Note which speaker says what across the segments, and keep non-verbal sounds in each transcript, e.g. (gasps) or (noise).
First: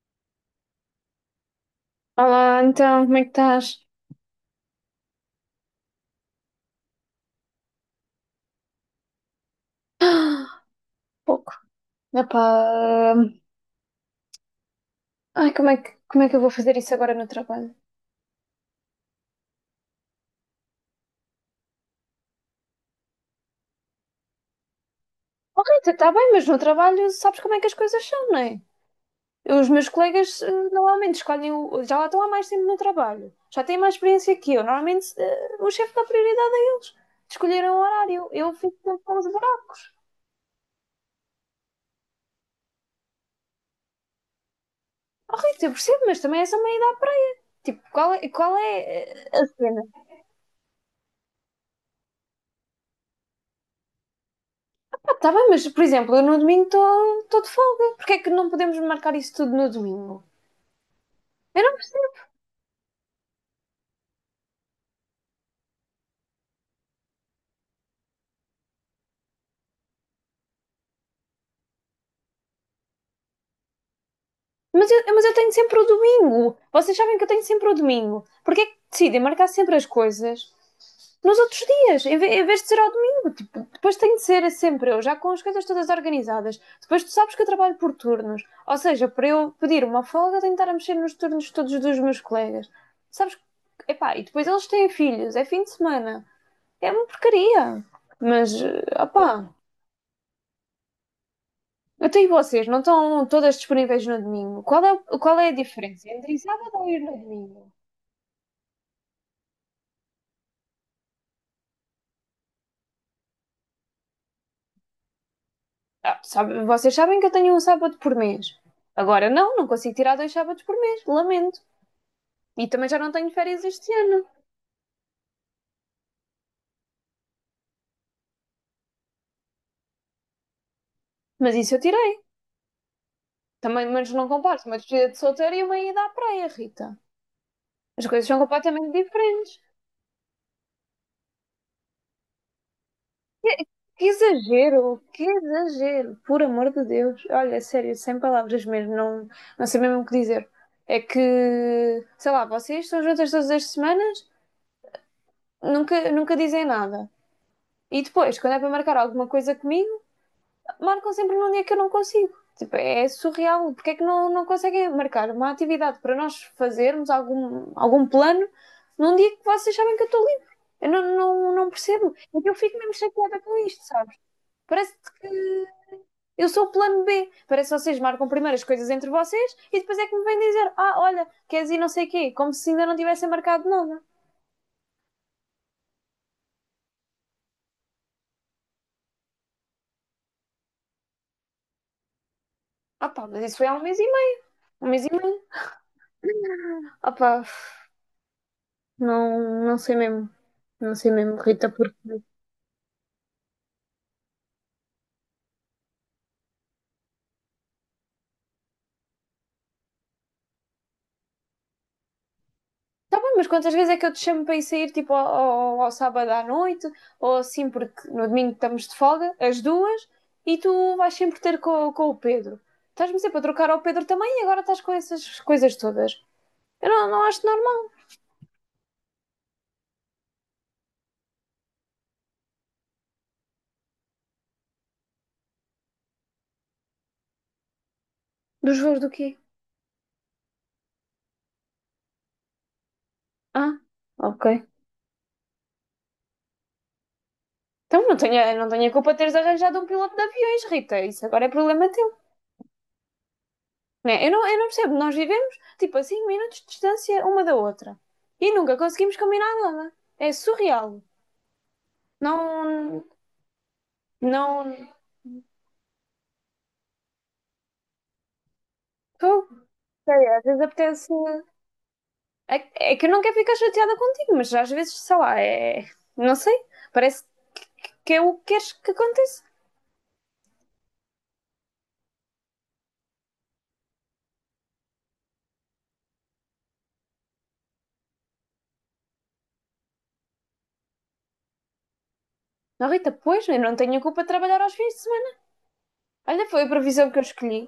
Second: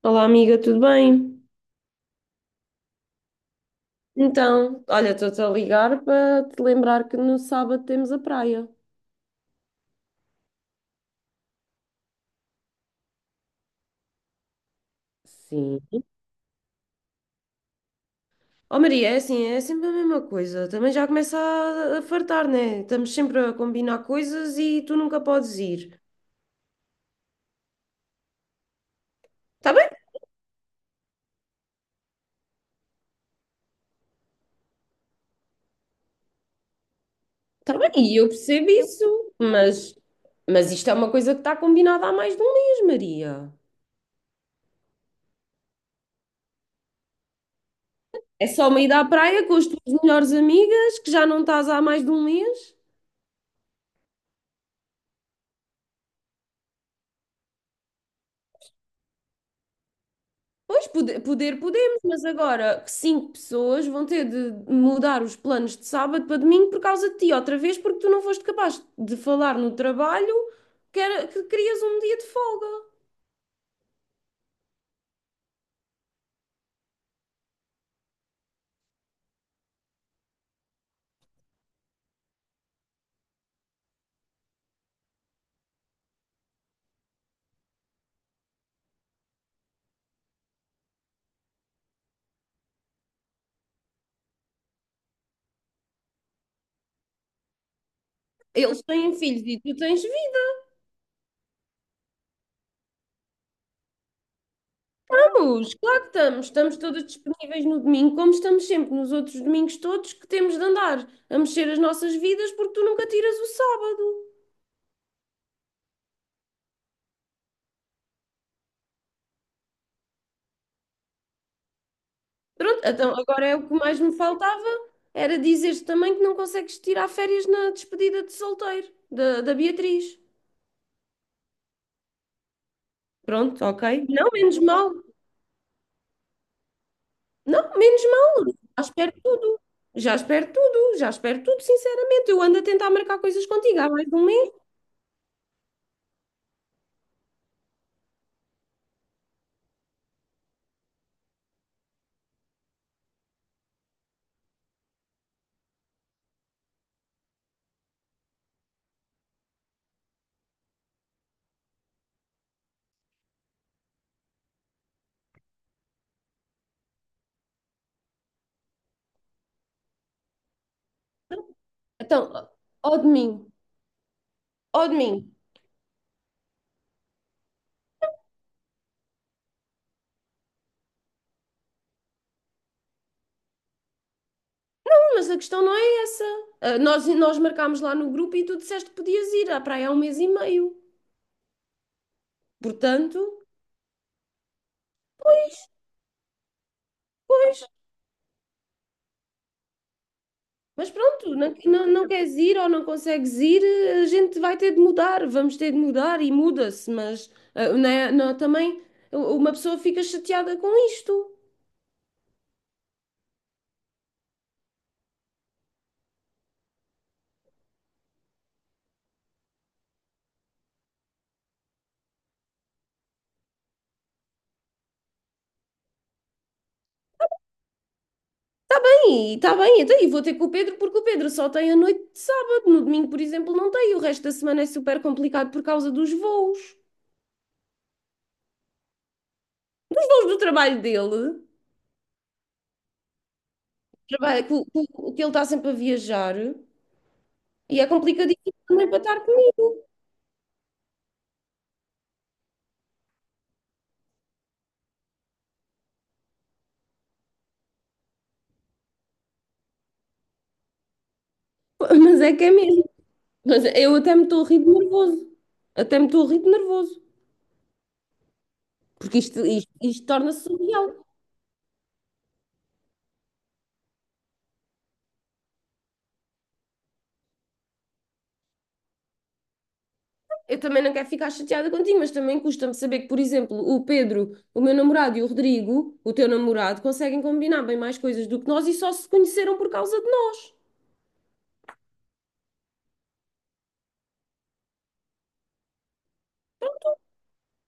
Speaker 1: Olá, amiga, tudo bem?
Speaker 2: Olá, como é que estás?
Speaker 1: Então, olha, estou-te a ligar para te lembrar que no sábado temos a praia.
Speaker 2: (gasps) Pouco. Epá, ai,
Speaker 1: Sim.
Speaker 2: como é que eu vou fazer isso agora no trabalho?
Speaker 1: Oh, Maria, é assim, é sempre a mesma coisa. Também já começa a fartar, né? Estamos sempre a combinar coisas e tu nunca podes
Speaker 2: Oh, Rita,
Speaker 1: ir.
Speaker 2: está bem, mas no trabalho sabes como é que as coisas são, não é? Os
Speaker 1: Tá
Speaker 2: meus
Speaker 1: bem,
Speaker 2: colegas normalmente escolhem, o, já lá estão há mais tempo no trabalho, já têm mais experiência que eu. Normalmente o chefe dá prioridade a eles, de escolherem o
Speaker 1: tá bem, e
Speaker 2: horário.
Speaker 1: eu
Speaker 2: Eu
Speaker 1: percebo
Speaker 2: fico sempre a
Speaker 1: isso,
Speaker 2: liberar.
Speaker 1: mas isto é uma coisa que está combinada há mais de um mês, Maria.
Speaker 2: Oh, Rita, eu percebo, mas também essa é uma ida à praia. Tipo,
Speaker 1: É
Speaker 2: qual
Speaker 1: só
Speaker 2: é
Speaker 1: uma ida à
Speaker 2: a
Speaker 1: praia com as
Speaker 2: cena?
Speaker 1: tuas melhores amigas, que já não estás há mais de um mês?
Speaker 2: Está bem, mas por exemplo, eu no domingo estou de folga. Porquê é que não podemos marcar isso tudo no domingo?
Speaker 1: Pois, poder
Speaker 2: Eu não-
Speaker 1: podemos, mas agora cinco pessoas vão ter de mudar os planos de sábado para domingo por causa de ti, outra vez, porque tu não foste capaz de falar no trabalho que querias um dia de folga.
Speaker 2: mas eu tenho sempre o domingo. Vocês sabem que eu tenho sempre o domingo. Porquê é que decidem marcar sempre as coisas nos outros dias, em, vez de ser ao domingo? Tipo, depois tem de ser sempre eu, já com as coisas todas organizadas. Depois tu sabes que eu trabalho por turnos. Ou seja, para eu pedir uma folga, tenho de estar a mexer nos turnos todos dos meus colegas. Sabes? que- Epá, e depois eles têm filhos, é fim de semana. É uma porcaria. Mas,
Speaker 1: Eles
Speaker 2: eh,
Speaker 1: têm filhos
Speaker 2: opá,
Speaker 1: e tu tens vida.
Speaker 2: até e vocês não estão todas disponíveis no domingo. Qual é a
Speaker 1: Estamos claro
Speaker 2: diferença
Speaker 1: que
Speaker 2: entre ir
Speaker 1: estamos.
Speaker 2: sábado
Speaker 1: Estamos
Speaker 2: ou ir
Speaker 1: todas
Speaker 2: no
Speaker 1: disponíveis
Speaker 2: domingo?
Speaker 1: no domingo, como estamos sempre nos outros domingos todos que temos de andar a mexer as nossas vidas porque tu nunca tiras o sábado.
Speaker 2: Vocês sabem que eu tenho um sábado por mês. Agora não consigo tirar dois sábados por mês, lamento. E
Speaker 1: Pronto,
Speaker 2: também já
Speaker 1: então
Speaker 2: não tenho
Speaker 1: agora é
Speaker 2: férias
Speaker 1: o que
Speaker 2: este
Speaker 1: mais me
Speaker 2: ano.
Speaker 1: faltava, era dizeres também que não consegues tirar férias na despedida de solteiro da Beatriz.
Speaker 2: Mas isso eu tirei.
Speaker 1: Pronto, ok.
Speaker 2: Também, mas não
Speaker 1: Não, menos
Speaker 2: comparo uma
Speaker 1: mal.
Speaker 2: despedida de solteiro e uma ida à praia, Rita.
Speaker 1: Não, menos
Speaker 2: As coisas são
Speaker 1: mal. Já
Speaker 2: completamente
Speaker 1: espero
Speaker 2: diferentes.
Speaker 1: tudo. Já espero tudo. Já espero tudo, sinceramente. Eu ando a tentar marcar coisas contigo há mais de um mês.
Speaker 2: Que exagero, por amor de Deus. Olha, sério, sem palavras mesmo, não sei mesmo o que dizer. É que, sei lá, vocês estão juntas todas as semanas, nunca dizem nada. E depois, quando é para marcar alguma coisa comigo, marcam sempre num dia que eu não consigo. Tipo, é surreal. Porque é que não conseguem marcar uma atividade para nós fazermos algum plano num dia que vocês sabem que eu estou livre? Eu não percebo. E
Speaker 1: Então,
Speaker 2: eu fico mesmo
Speaker 1: ó de
Speaker 2: chateada
Speaker 1: mim,
Speaker 2: com isto, sabes?
Speaker 1: ó
Speaker 2: Parece
Speaker 1: de mim.
Speaker 2: que eu sou o plano B. Parece que vocês marcam primeiro as coisas entre vocês e depois é que me vêm dizer: Ah, olha, queres ir não sei o quê, como se ainda não tivessem marcado nada.
Speaker 1: Não, mas a questão não é essa. Ah, nós marcámos lá no grupo e tu disseste que podias ir à praia há um mês e meio.
Speaker 2: Ah
Speaker 1: Portanto,
Speaker 2: pá, mas isso foi há um mês e meio. Um mês e meio. Ah pá,
Speaker 1: pois.
Speaker 2: não sei mesmo.
Speaker 1: Mas
Speaker 2: Não sei
Speaker 1: pronto,
Speaker 2: mesmo,
Speaker 1: não,
Speaker 2: Rita,
Speaker 1: não, não
Speaker 2: porque.
Speaker 1: queres ir ou não consegues ir, a gente vai ter de mudar, vamos ter de mudar e muda-se, mas não, também uma pessoa fica chateada com isto.
Speaker 2: Tá bem, mas quantas vezes é que eu te chamo para ir sair tipo ao sábado à noite ou assim, porque no domingo estamos de folga, as duas, e tu vais sempre ter com o Pedro. Estás-me sempre a trocar ao Pedro também e agora estás com essas coisas todas. Eu não acho normal.
Speaker 1: E está bem, então e vou ter com o Pedro porque o Pedro só tem a noite de sábado, no domingo, por exemplo, não tem, e o resto da semana é super complicado por causa dos voos.
Speaker 2: Dos voos do quê?
Speaker 1: Os voos do trabalho dele,
Speaker 2: Ah, ok.
Speaker 1: que ele está sempre a viajar, e é
Speaker 2: Então não tenho,
Speaker 1: complicadíssimo
Speaker 2: eu não tenho
Speaker 1: também
Speaker 2: a
Speaker 1: para
Speaker 2: culpa de
Speaker 1: estar
Speaker 2: teres
Speaker 1: comigo,
Speaker 2: arranjado um piloto de aviões, Rita. Isso agora é problema teu. Né? Eu não percebo. Nós vivemos tipo a 5 minutos de distância uma da outra. E nunca conseguimos combinar nada. É surreal.
Speaker 1: (laughs) mas é que é mesmo.
Speaker 2: Não.
Speaker 1: Mas eu até me estou a rir de
Speaker 2: Não.
Speaker 1: nervoso. Até me estou a rir de nervoso. Porque isto,
Speaker 2: Pô,
Speaker 1: isto, isto
Speaker 2: sei,
Speaker 1: torna-se
Speaker 2: às vezes
Speaker 1: surreal.
Speaker 2: apetece. É, é que eu não quero ficar chateada contigo, mas às vezes, sei lá, é. Não sei. Parece que, que é o que queres que aconteça.
Speaker 1: Eu também não quero ficar chateada contigo, mas também custa-me saber que, por exemplo, o Pedro, o meu namorado e o Rodrigo, o teu namorado, conseguem combinar bem mais coisas do que nós e só se conheceram por causa de nós.
Speaker 2: Não, Rita, pois, eu não tenho a culpa de trabalhar aos fins de semana. Olha, foi a profissão que eu escolhi.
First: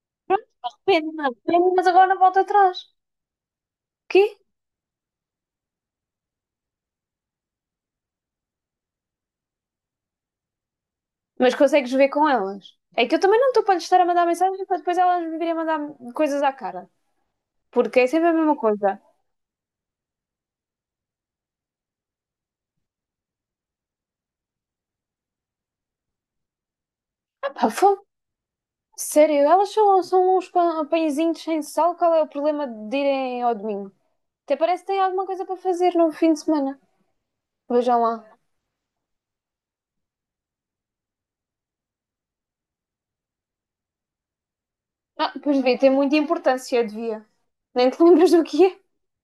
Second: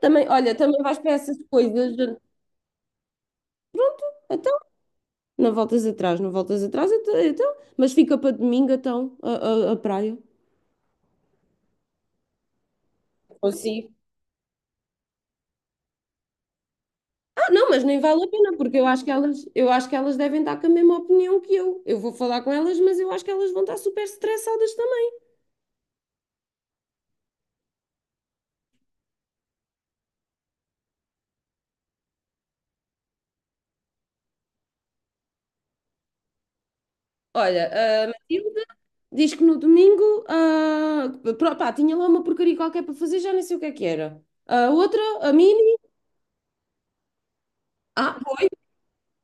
Speaker 1: Também,
Speaker 2: Pronto,
Speaker 1: olha, também vais para
Speaker 2: arrepende-me,
Speaker 1: essas
Speaker 2: arrepende-me, mas
Speaker 1: coisas.
Speaker 2: agora não volto atrás. Quê?
Speaker 1: Então, não voltas atrás, não voltas atrás, então, mas fica para domingo, então, a praia.
Speaker 2: Mas consegues ver com elas. É que eu também não estou para lhes
Speaker 1: Consigo.
Speaker 2: estar a mandar mensagem para depois elas me virem a mandar coisas à cara.
Speaker 1: Não, mas nem
Speaker 2: Porque é
Speaker 1: vale a
Speaker 2: sempre a mesma
Speaker 1: pena, porque eu
Speaker 2: coisa.
Speaker 1: acho que elas, eu acho que elas devem estar com a mesma opinião que eu. Eu vou falar com elas, mas eu acho que elas vão estar super estressadas também.
Speaker 2: Ah, pá, fogo. Sério, são uns pãezinhos sem sal. Qual é o problema de irem ao domingo? Até parece que têm alguma coisa para fazer no fim de semana. Vejam
Speaker 1: Olha, a
Speaker 2: lá.
Speaker 1: Matilde diz que no domingo, pá, tinha lá uma porcaria qualquer para fazer, já nem sei o que é que era. A outra,
Speaker 2: Ah,
Speaker 1: a
Speaker 2: pois vê,
Speaker 1: Mini,
Speaker 2: tem muita importância, devia. Nem te
Speaker 1: ah,
Speaker 2: lembras do
Speaker 1: foi,
Speaker 2: que é?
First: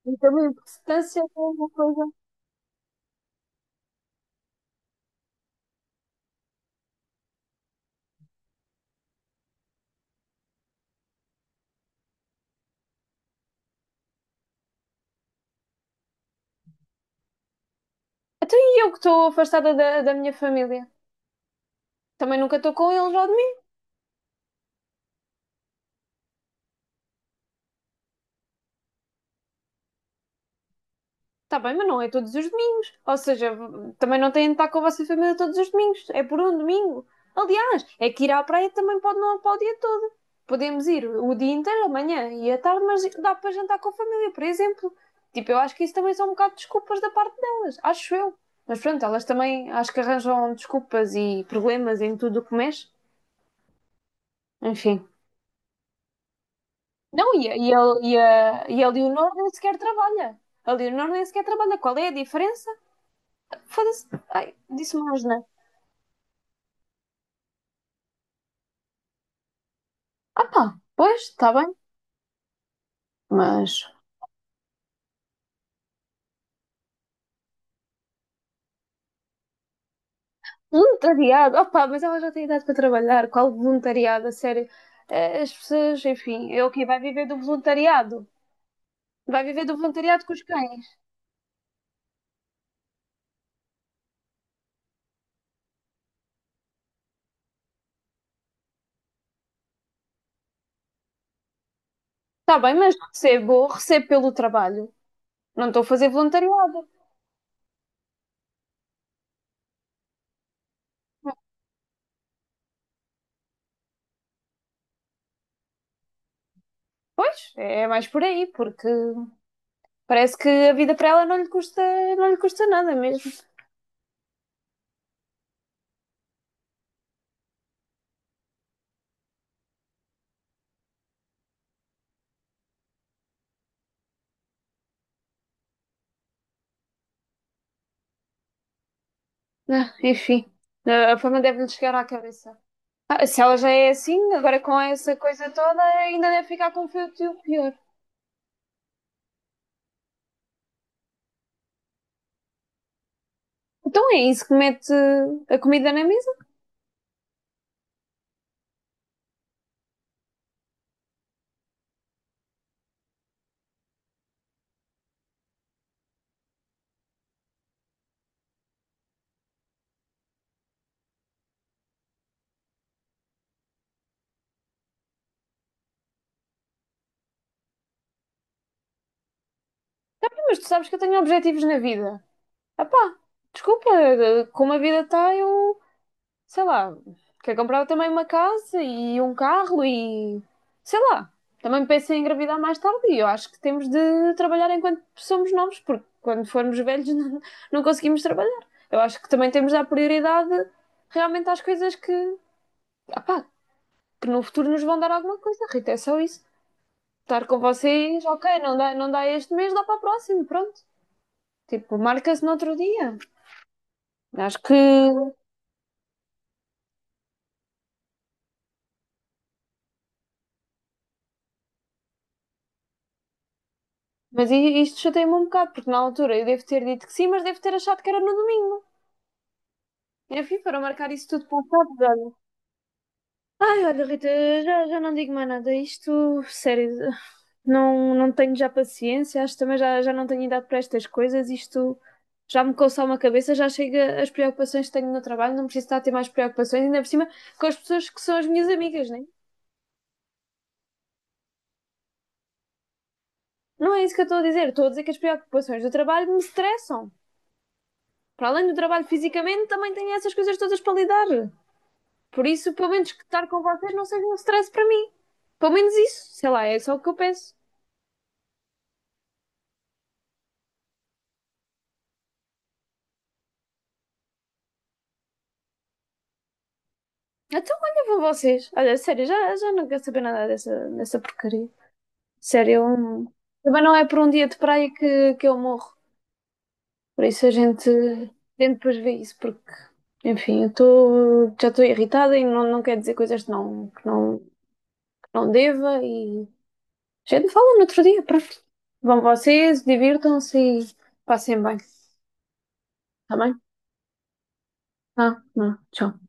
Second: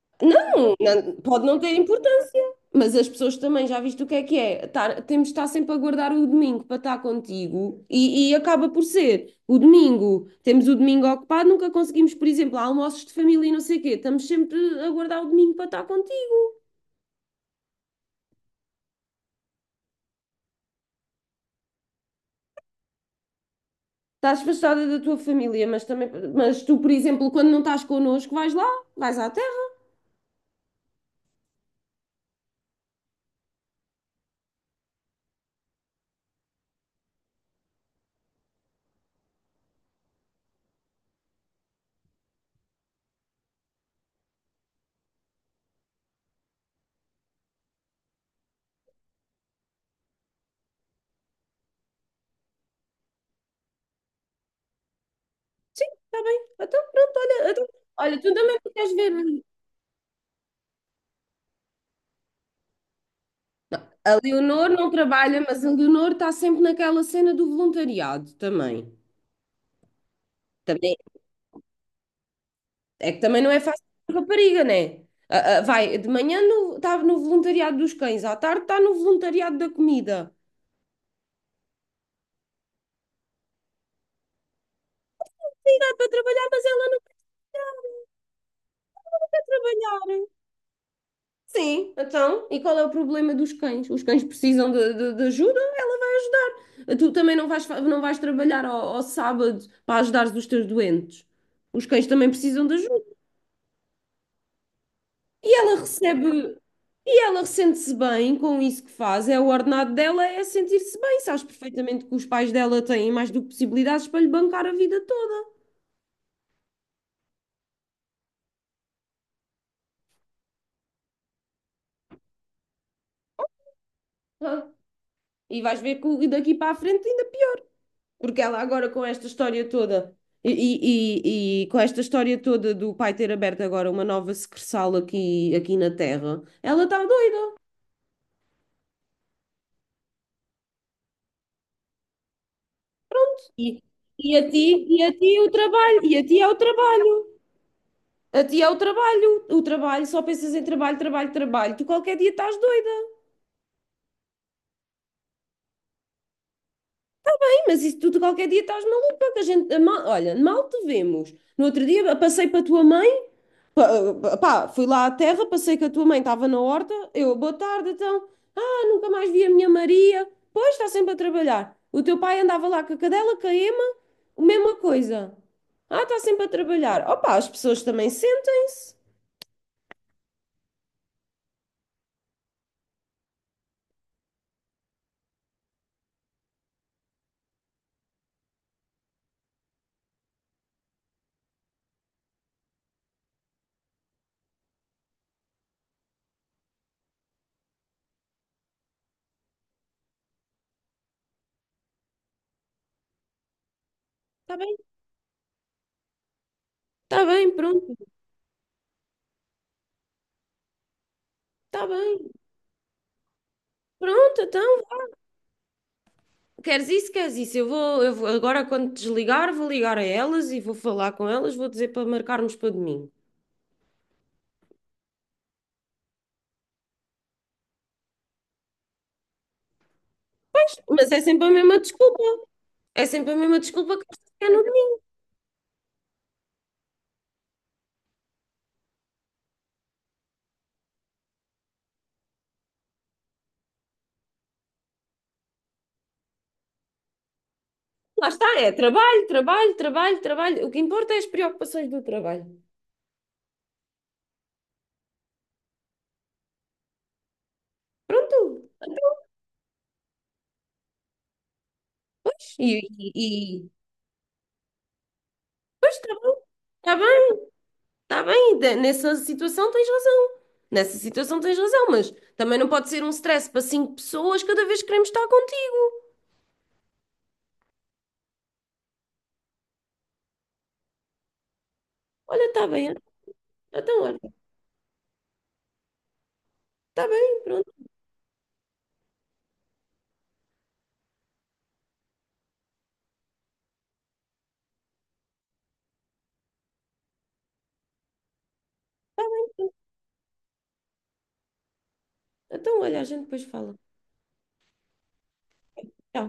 Speaker 2: Tem muita
Speaker 1: não, não-
Speaker 2: importância, tem
Speaker 1: pode não
Speaker 2: alguma
Speaker 1: ter
Speaker 2: coisa.
Speaker 1: importância. Mas as pessoas também, já viste o que é que é? Temos de estar sempre a guardar o domingo para estar contigo e acaba por ser o domingo. Temos o domingo ocupado, nunca conseguimos, por exemplo, almoços de família e não sei o quê. Estamos sempre a guardar o domingo para estar contigo.
Speaker 2: Então e eu que estou afastada da minha família? Também nunca estou com eles ao domingo.
Speaker 1: Estás afastada da tua família, mas também, mas tu, por exemplo, quando não estás connosco, vais lá, vais à terra,
Speaker 2: Está bem, mas não é todos os domingos. Ou seja, também não têm de estar com a vossa família todos os domingos. É por um domingo. Aliás, é que ir à praia também pode não para o dia todo. Podemos ir o dia inteiro, amanhã e à tarde, mas dá para jantar com a família, por exemplo. Tipo, eu acho que isso também são um bocado de desculpas da parte delas. Acho eu. Mas pronto, elas também acho que arranjam desculpas e problemas em tudo o que mexe. Enfim.
Speaker 1: está bem? Então, pronto,
Speaker 2: Não, e,
Speaker 1: olha,
Speaker 2: a- e, a- e,
Speaker 1: olha,
Speaker 2: a,
Speaker 1: tu também
Speaker 2: e a
Speaker 1: queres
Speaker 2: Leonor
Speaker 1: ver.
Speaker 2: nem sequer trabalha. A Leonor nem sequer trabalha. Qual é a diferença? Foda-se.
Speaker 1: A
Speaker 2: Ai,
Speaker 1: Leonor não
Speaker 2: disse uma
Speaker 1: trabalha,
Speaker 2: asneira.
Speaker 1: mas a Leonor está sempre naquela cena do voluntariado também.
Speaker 2: Ah pá,
Speaker 1: Também
Speaker 2: pois, está bem.
Speaker 1: É que também não é
Speaker 2: Mas.
Speaker 1: fácil para rapariga, né? Vai, de manhã estava no voluntariado dos cães, à tarde está no voluntariado da comida.
Speaker 2: Voluntariado. Ah pá, mas ela já tem idade para trabalhar. Qual voluntariado? A sério. As
Speaker 1: Sim, dá
Speaker 2: pessoas,
Speaker 1: para trabalhar,
Speaker 2: enfim, é
Speaker 1: mas
Speaker 2: o quê?
Speaker 1: ela
Speaker 2: Vai
Speaker 1: não
Speaker 2: viver do voluntariado. Vai viver do voluntariado
Speaker 1: trabalhar.
Speaker 2: com os cães.
Speaker 1: Sim, então, e qual é o problema dos cães? Os cães precisam de ajuda, ela vai ajudar. Tu também não vais, não vais trabalhar ao sábado para ajudar os teus doentes. Os cães também
Speaker 2: Está
Speaker 1: precisam
Speaker 2: bem,
Speaker 1: de
Speaker 2: mas
Speaker 1: ajuda.
Speaker 2: recebo, recebo pelo trabalho.
Speaker 1: E
Speaker 2: Não
Speaker 1: ela
Speaker 2: estou a fazer
Speaker 1: recebe,
Speaker 2: voluntariado.
Speaker 1: e ela sente-se bem com isso que faz, é o ordenado dela, é sentir-se bem. Sabes perfeitamente que os pais dela têm mais do que possibilidades para lhe bancar a vida toda.
Speaker 2: Pois, é mais por aí, porque parece que a vida para ela não lhe custa, não lhe custa nada mesmo.
Speaker 1: Ah, e vais ver que daqui para a frente ainda pior, porque ela agora com esta história toda. E com esta história toda do pai ter aberto agora uma nova secretaria aqui, na Terra, ela está doida.
Speaker 2: Ah, enfim, a fama deve-lhe chegar à cabeça. Ah, se ela já
Speaker 1: E,
Speaker 2: é assim,
Speaker 1: e a
Speaker 2: agora
Speaker 1: ti,
Speaker 2: com
Speaker 1: e a
Speaker 2: essa
Speaker 1: ti
Speaker 2: coisa
Speaker 1: o
Speaker 2: toda,
Speaker 1: trabalho, e a
Speaker 2: ainda
Speaker 1: ti
Speaker 2: deve
Speaker 1: é o
Speaker 2: ficar com um
Speaker 1: trabalho.
Speaker 2: feito pior.
Speaker 1: A ti é o trabalho, só pensas em trabalho, trabalho, trabalho. Tu qualquer dia estás doida.
Speaker 2: Então é isso que mete a comida na mesa?
Speaker 1: Sim, mas isso tu qualquer dia estás maluca, que a gente, olha, mal te vemos. No outro dia passei para a tua mãe, pá, fui lá à terra, passei com a tua mãe, estava na horta, eu, boa tarde, então. Ah, nunca mais vi a minha Maria. Pois, está sempre a trabalhar. O teu pai andava lá com a cadela, com a Ema, a mesma coisa. Ah, está sempre a trabalhar. Opa, as pessoas também sentem-se.
Speaker 2: Mas tu sabes que eu tenho objetivos na vida. Ah pá, desculpa, como a vida está, eu, sei lá, quero comprar também uma casa e um carro e, sei lá, também penso em engravidar mais tarde e eu acho que temos de trabalhar enquanto somos novos, porque quando formos velhos (laughs) não conseguimos trabalhar. Eu acho que também temos de dar prioridade realmente às coisas que, ah pá, que no
Speaker 1: Está
Speaker 2: futuro
Speaker 1: bem,
Speaker 2: nos vão dar alguma coisa, Rita, é só isso.
Speaker 1: está
Speaker 2: Estar
Speaker 1: bem,
Speaker 2: com
Speaker 1: pronto.
Speaker 2: vocês, ok, não dá este mês, dá para o próximo, pronto.
Speaker 1: Está
Speaker 2: Tipo,
Speaker 1: bem.
Speaker 2: marca-se no outro dia.
Speaker 1: Pronto,
Speaker 2: Acho
Speaker 1: então.
Speaker 2: que.
Speaker 1: Queres isso, queres isso? Agora quando desligar, vou ligar a elas e vou falar com elas, vou dizer para marcarmos para domingo.
Speaker 2: Mas isto chateia-me um bocado, porque na altura eu devo ter dito que sim, mas devo ter achado que era no domingo. Enfim, para marcar
Speaker 1: Mas é
Speaker 2: isso tudo
Speaker 1: sempre a
Speaker 2: para o
Speaker 1: mesma desculpa.
Speaker 2: sábado.
Speaker 1: É sempre a mesma
Speaker 2: Ai,
Speaker 1: desculpa
Speaker 2: olha, Rita,
Speaker 1: que é no domingo.
Speaker 2: já não digo mais nada. Isto, sério, não tenho já paciência. Acho que também já não tenho idade para estas coisas. Isto já me coça uma cabeça, já chega as preocupações que tenho no trabalho. Não preciso estar a ter mais preocupações, ainda por cima com as pessoas que
Speaker 1: Lá
Speaker 2: são as
Speaker 1: está,
Speaker 2: minhas
Speaker 1: é
Speaker 2: amigas, né?
Speaker 1: trabalho, trabalho, trabalho, trabalho. O que importa é as preocupações do trabalho.
Speaker 2: Não é isso que eu estou a dizer. Estou a dizer que as preocupações do trabalho me estressam. Para
Speaker 1: Pronto.
Speaker 2: além do trabalho fisicamente, também tenho essas coisas todas para lidar. Por isso,
Speaker 1: E,
Speaker 2: pelo menos
Speaker 1: e,
Speaker 2: que estar com
Speaker 1: e-
Speaker 2: vocês não seja um stress para mim. Pelo menos
Speaker 1: pois
Speaker 2: isso, sei lá, é só
Speaker 1: está bem, está
Speaker 2: o que eu
Speaker 1: bem,
Speaker 2: peço.
Speaker 1: está bem. Nessa situação tens razão. Nessa situação tens razão, mas também não pode ser um stress para cinco pessoas cada vez que queremos estar contigo.
Speaker 2: Então olha para vocês. Olha, sério, já não quero saber nada dessa, dessa porcaria.
Speaker 1: Olha, está
Speaker 2: Sério,
Speaker 1: bem,
Speaker 2: também não
Speaker 1: então
Speaker 2: é por
Speaker 1: olha,
Speaker 2: um dia de praia que eu morro.
Speaker 1: está
Speaker 2: Por
Speaker 1: bem,
Speaker 2: isso
Speaker 1: pronto.
Speaker 2: a gente depois vê isso, porque, enfim, já estou irritada e não quero dizer coisas que não deva e a gente fala no outro dia, pronto. Vão vocês, divirtam-se e passem bem,
Speaker 1: Então, olha, a gente
Speaker 2: está
Speaker 1: depois
Speaker 2: bem?
Speaker 1: fala.
Speaker 2: Ah, não, tchau.
Speaker 1: Tchau.